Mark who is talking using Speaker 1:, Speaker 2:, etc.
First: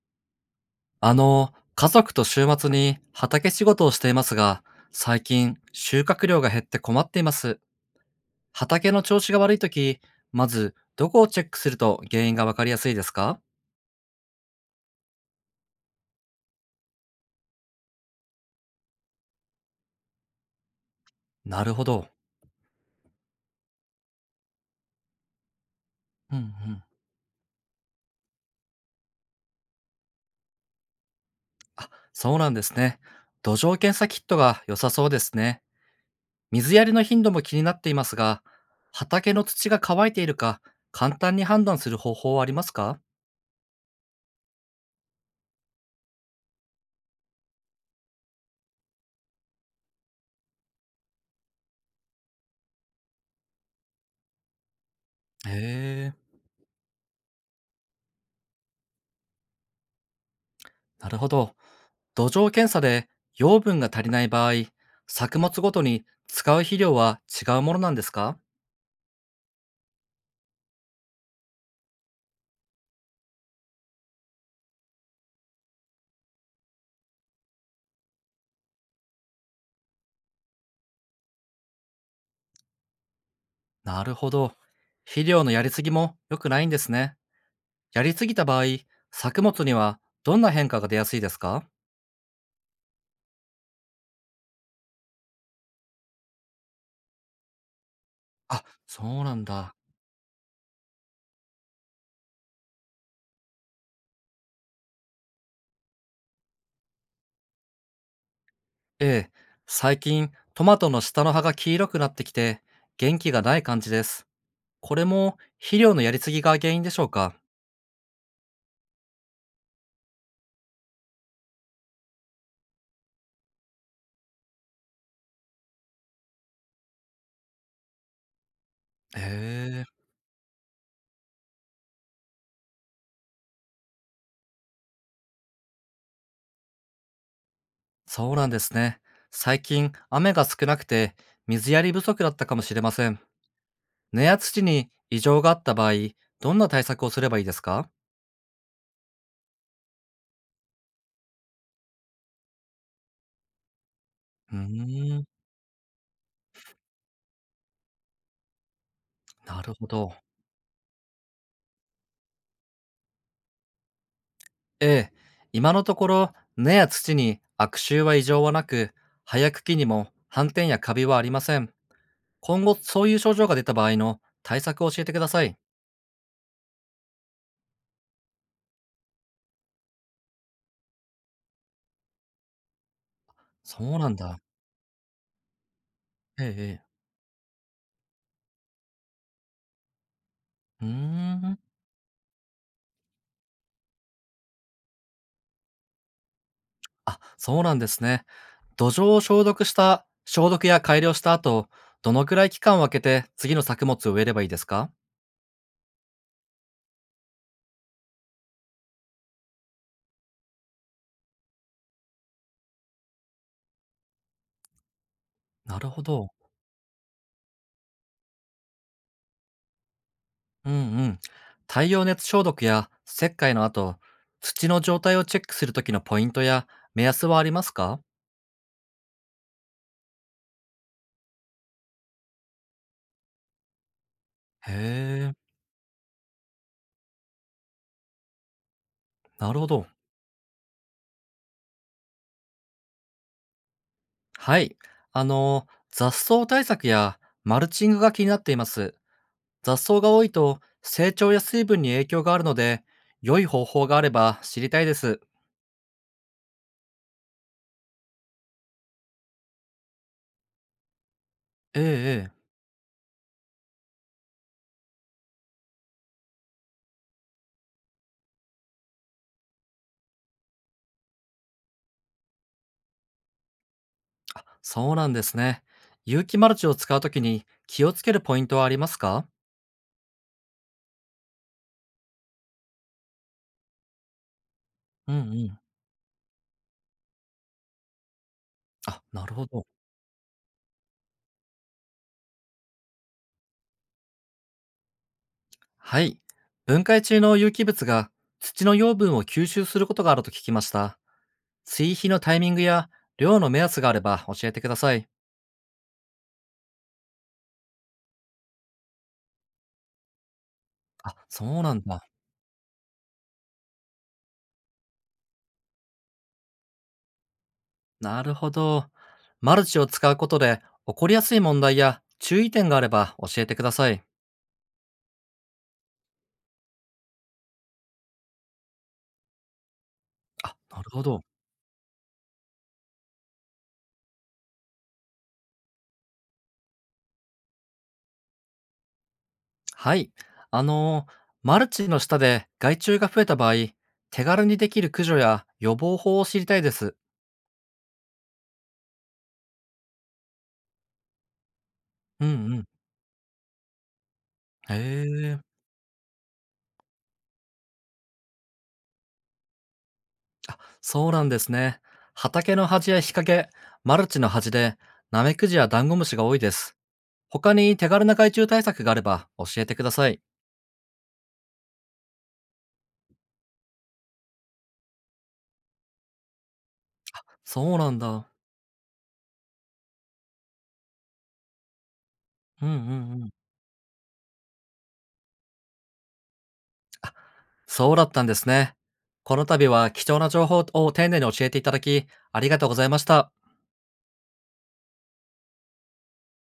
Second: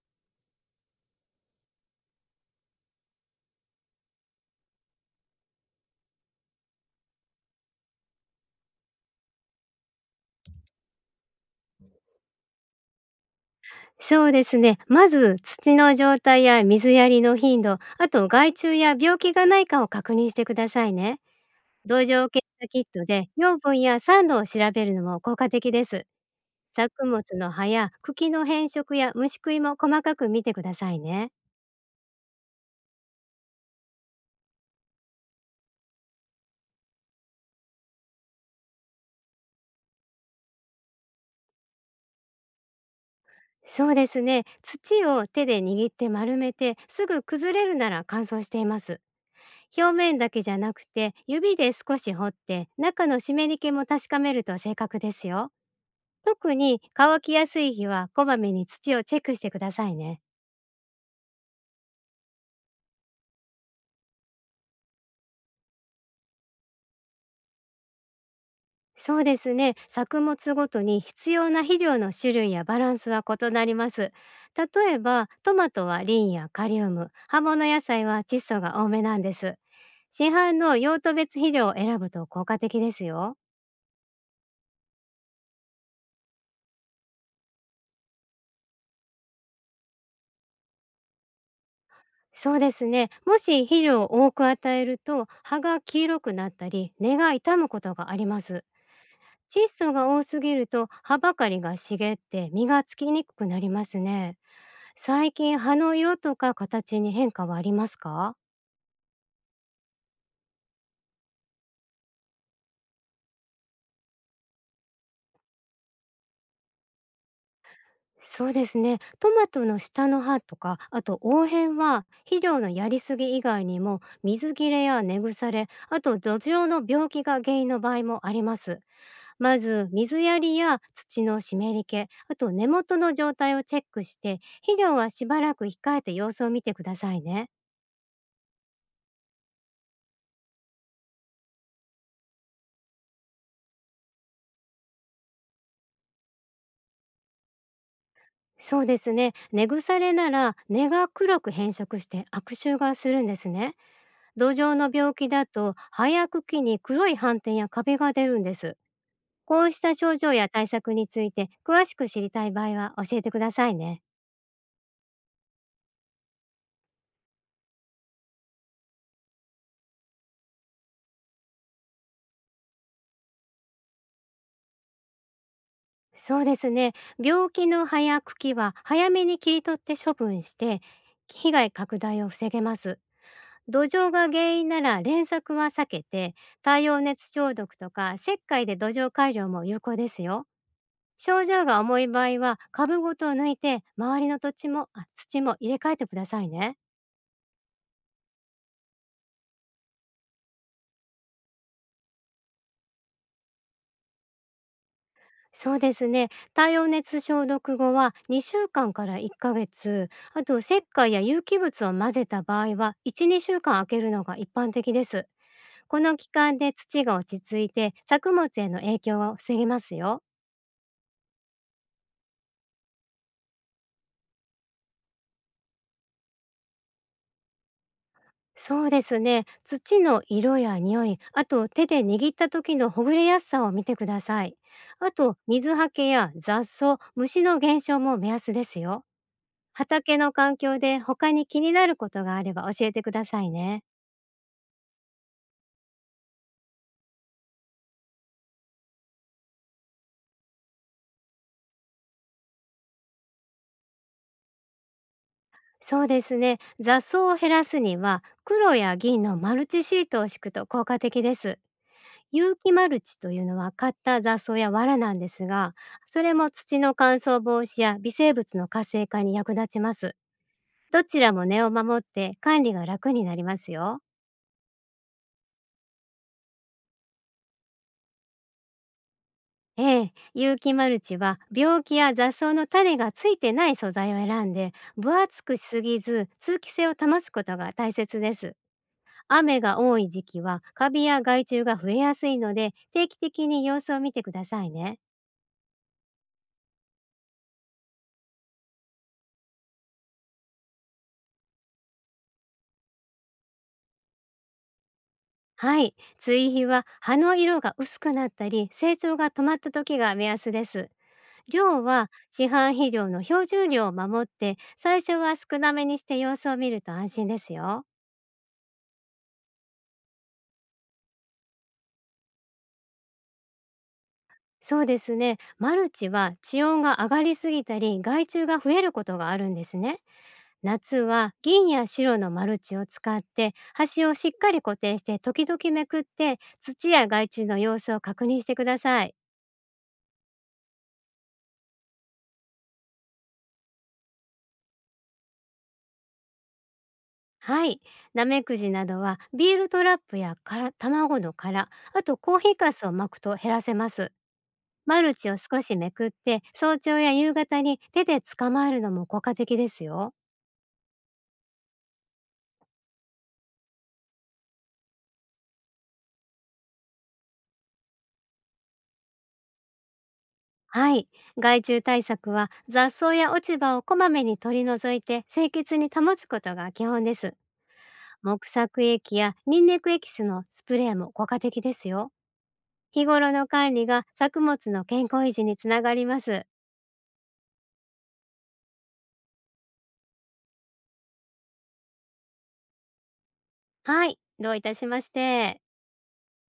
Speaker 1: 家族と週末に畑仕事をしていますが、最近収穫量が減って困っています。畑の調子が悪いとき、まずどこをチェックすると原因がわかりやすいですか？
Speaker 2: そうですね。まず土の状態や水やりの頻度、あと害虫や病気がないかを確認してくださいね。
Speaker 1: なるほ
Speaker 2: 土
Speaker 1: ど。
Speaker 2: 壌検査キットで養分や酸度を調べるのも効果的です。
Speaker 1: うんうん。
Speaker 2: 作物の葉や茎の変色や虫食いも細かく見てくださいね。
Speaker 1: あ、そうなんですね。土壌検査キットが良さそうですね。水やりの頻度も気になっていますが、畑の土が乾いているか簡単に判断する方法はありますか？
Speaker 2: そうですね。土を手で握って丸めてすぐ崩れるなら乾燥しています。表面だけじゃなくて指で少し掘って中の湿り気も確かめると正確です
Speaker 1: へ
Speaker 2: よ。
Speaker 1: え、
Speaker 2: 特に乾きやすい日はこまめに土をチェックしてくださいね。
Speaker 1: なるほど。土壌検査で養分が足りない場合、作物ごとに使う肥料は違うものなんですか？
Speaker 2: そうですね。作物ごとに必要な肥料の種類やバランスは異なります。例えばトマトはリンやカリウム、葉物野菜は窒素が多めなんです。市販の用途別肥料を選ぶと効果的ですよ。
Speaker 1: なるほど。肥料のやりすぎも良くないんですね。やりすぎた場合、作物にはどんな変化が出やすいですか？
Speaker 2: そうですね。もし肥料を多く与えると葉が黄色くなったり根が傷むことがありま
Speaker 1: あ、
Speaker 2: す。
Speaker 1: そうなん
Speaker 2: 窒
Speaker 1: だ。
Speaker 2: 素が多すぎると葉ばかりが茂って実がつきにくくなりますね。最近葉の色とか形に変化はありますか？
Speaker 1: ええ、最近トマトの下の葉が黄色くなってきて元気がない感じです。これも肥料のやりすぎが原因でしょうか？
Speaker 2: そうですね。トマトの下の葉とか、あと黄片は肥料のやりすぎ以外にも水切れや根腐れ、あと土壌の病気が原因の場合もあります。
Speaker 1: へ
Speaker 2: ま
Speaker 1: え。
Speaker 2: ず水やりや土の湿り気、と根元の状態をチェックして、肥料はしばらく控えて様子を見てくださいね。
Speaker 1: そうなんですね。最近、雨が少なくて、水やり不足だったかもしれません。根や土に異常があった場合、どんな対策をすればいいですか？
Speaker 2: そうですね。根腐れなら根が黒く変色して悪臭がするんですね。土
Speaker 1: う
Speaker 2: 壌の病
Speaker 1: ーん、
Speaker 2: 気だと葉や茎に黒い斑点やカビが出るんです。
Speaker 1: な
Speaker 2: こう
Speaker 1: る
Speaker 2: し
Speaker 1: ほ
Speaker 2: た
Speaker 1: ど。
Speaker 2: 症状や対策について詳しく知りたい場合は教えてくださいね。
Speaker 1: ええ、今のところ、根や土に悪臭は異常はなく、葉や茎にも斑点やカビはありません。今後、そういう症状が出た場合の対策を教えてください。
Speaker 2: そうですね。病気の葉や茎は早めに切り取って処分して被害拡大を防げます。土
Speaker 1: そうな
Speaker 2: 壌
Speaker 1: ん
Speaker 2: が
Speaker 1: だ。
Speaker 2: 原因なら連作は避けて
Speaker 1: ええ、
Speaker 2: 太
Speaker 1: ええ。
Speaker 2: 陽熱消毒とか石灰で土壌改良も有効ですよ。
Speaker 1: うー
Speaker 2: 症
Speaker 1: ん。
Speaker 2: 状が重い場合は株ごと抜いて周りの土地も土も入れ替えてくださいね。
Speaker 1: あ、そうなんですね。土壌を消毒した消毒や改良した後、どのくらい期間を空けて次の作物を植えればいいですか？
Speaker 2: そうですね。太陽熱消毒後は2週間かんから1ヶ月、あと石灰や有機物を混ぜた場合は12週間空けるのが一般的です。
Speaker 1: なる
Speaker 2: こ
Speaker 1: ほ
Speaker 2: の
Speaker 1: ど。
Speaker 2: 期間で土が落ち着いて作物への影響を防げますよ。
Speaker 1: うんうん。太陽熱消毒や石灰の後、土の状態をチェックする時のポイントや目安はありますか？
Speaker 2: そうですね。土の色や匂い、あと手で握った時のほぐれやすさを見てください。
Speaker 1: へ
Speaker 2: あ
Speaker 1: え、
Speaker 2: と水はけや雑草、虫の減少も目安ですよ。
Speaker 1: なるほど。
Speaker 2: 畑の環境で他に気になることがあれば教えてくださいね。
Speaker 1: はい。あの、雑草対策やマルチングが気になっています。雑草が多いと成長や水分に影響があるので、良い方法があれば知りたいです。
Speaker 2: そうですね。雑草を減らすには黒や銀のマルチシートを敷くと効果的です。
Speaker 1: ええええ。
Speaker 2: 有機マルチというのは買った雑草や藁なんですが、それも土の乾燥防止や微生物の活性化に役立ちます。どちらも根を守って管理が楽になりますよ。
Speaker 1: そうなんですね。有機マルチを使うときに気をつけるポイントはありますか？
Speaker 2: ええ、有機マルチは病気や雑草の種がついてない素材を選んで
Speaker 1: う
Speaker 2: 分
Speaker 1: んう
Speaker 2: 厚
Speaker 1: ん。
Speaker 2: くしすぎず通気性を保つことが大切です。
Speaker 1: あ、なるほ
Speaker 2: 雨
Speaker 1: ど。
Speaker 2: が多い時期はカビや害虫が増えやすいので定期的に様子を見てくださいね。
Speaker 1: はい。分解中の有機物が土の養分を吸収することがあると聞きました。追肥のタイミングや量の目安があれば教えてください。
Speaker 2: はい、追肥は葉の色が薄くなったり成長が止まった時が目安です。
Speaker 1: あ、そうなん
Speaker 2: 量
Speaker 1: だ。
Speaker 2: は市販肥料の標準量を守って最初は少なめにして様子を見ると安心ですよ。
Speaker 1: なるほど。マルチを使うことで起こりやすい問題や注意点があれば教えてください。
Speaker 2: そうですね。マルチは地温が上がりすぎたり害虫が増えることがあるんですね。
Speaker 1: あ、なる
Speaker 2: 夏
Speaker 1: ほど。
Speaker 2: は銀や白のマルチを使って端をしっかり固定して時々めくって土や害虫の様子を確認してください。
Speaker 1: はい。マルチの下で害虫が増えた場合、手軽にできる駆除や予防法を知りたいです。
Speaker 2: はい。ナメクジなどはビールトラップや殻卵の殻、あと
Speaker 1: うんう
Speaker 2: コーヒー
Speaker 1: ん。
Speaker 2: かすを巻くと減らせます。
Speaker 1: へ
Speaker 2: マルチを
Speaker 1: え。
Speaker 2: 少しめくって、早朝や夕方に手で捕まえるのも効果的ですよ。
Speaker 1: あ、そうなんですね。畑の端や日陰、マルチの端で、ナメクジやダンゴムシが多いです。他に手軽な害虫対策があれば教えてください。
Speaker 2: はい。害虫対策は雑草や落ち葉をこまめに取り除いて清潔に保つことが基本です。
Speaker 1: そうなんだ。
Speaker 2: 木作液やニンニクエキスのスプレーも効果的ですよ。
Speaker 1: うんう
Speaker 2: 日
Speaker 1: んう
Speaker 2: 頃
Speaker 1: ん。
Speaker 2: の管理が作物の健康維持につながります。
Speaker 1: あ、そうだったんですね。この度は貴重な情報を丁寧に教えていただき、ありがとうございました。
Speaker 2: はい。どういたしまして。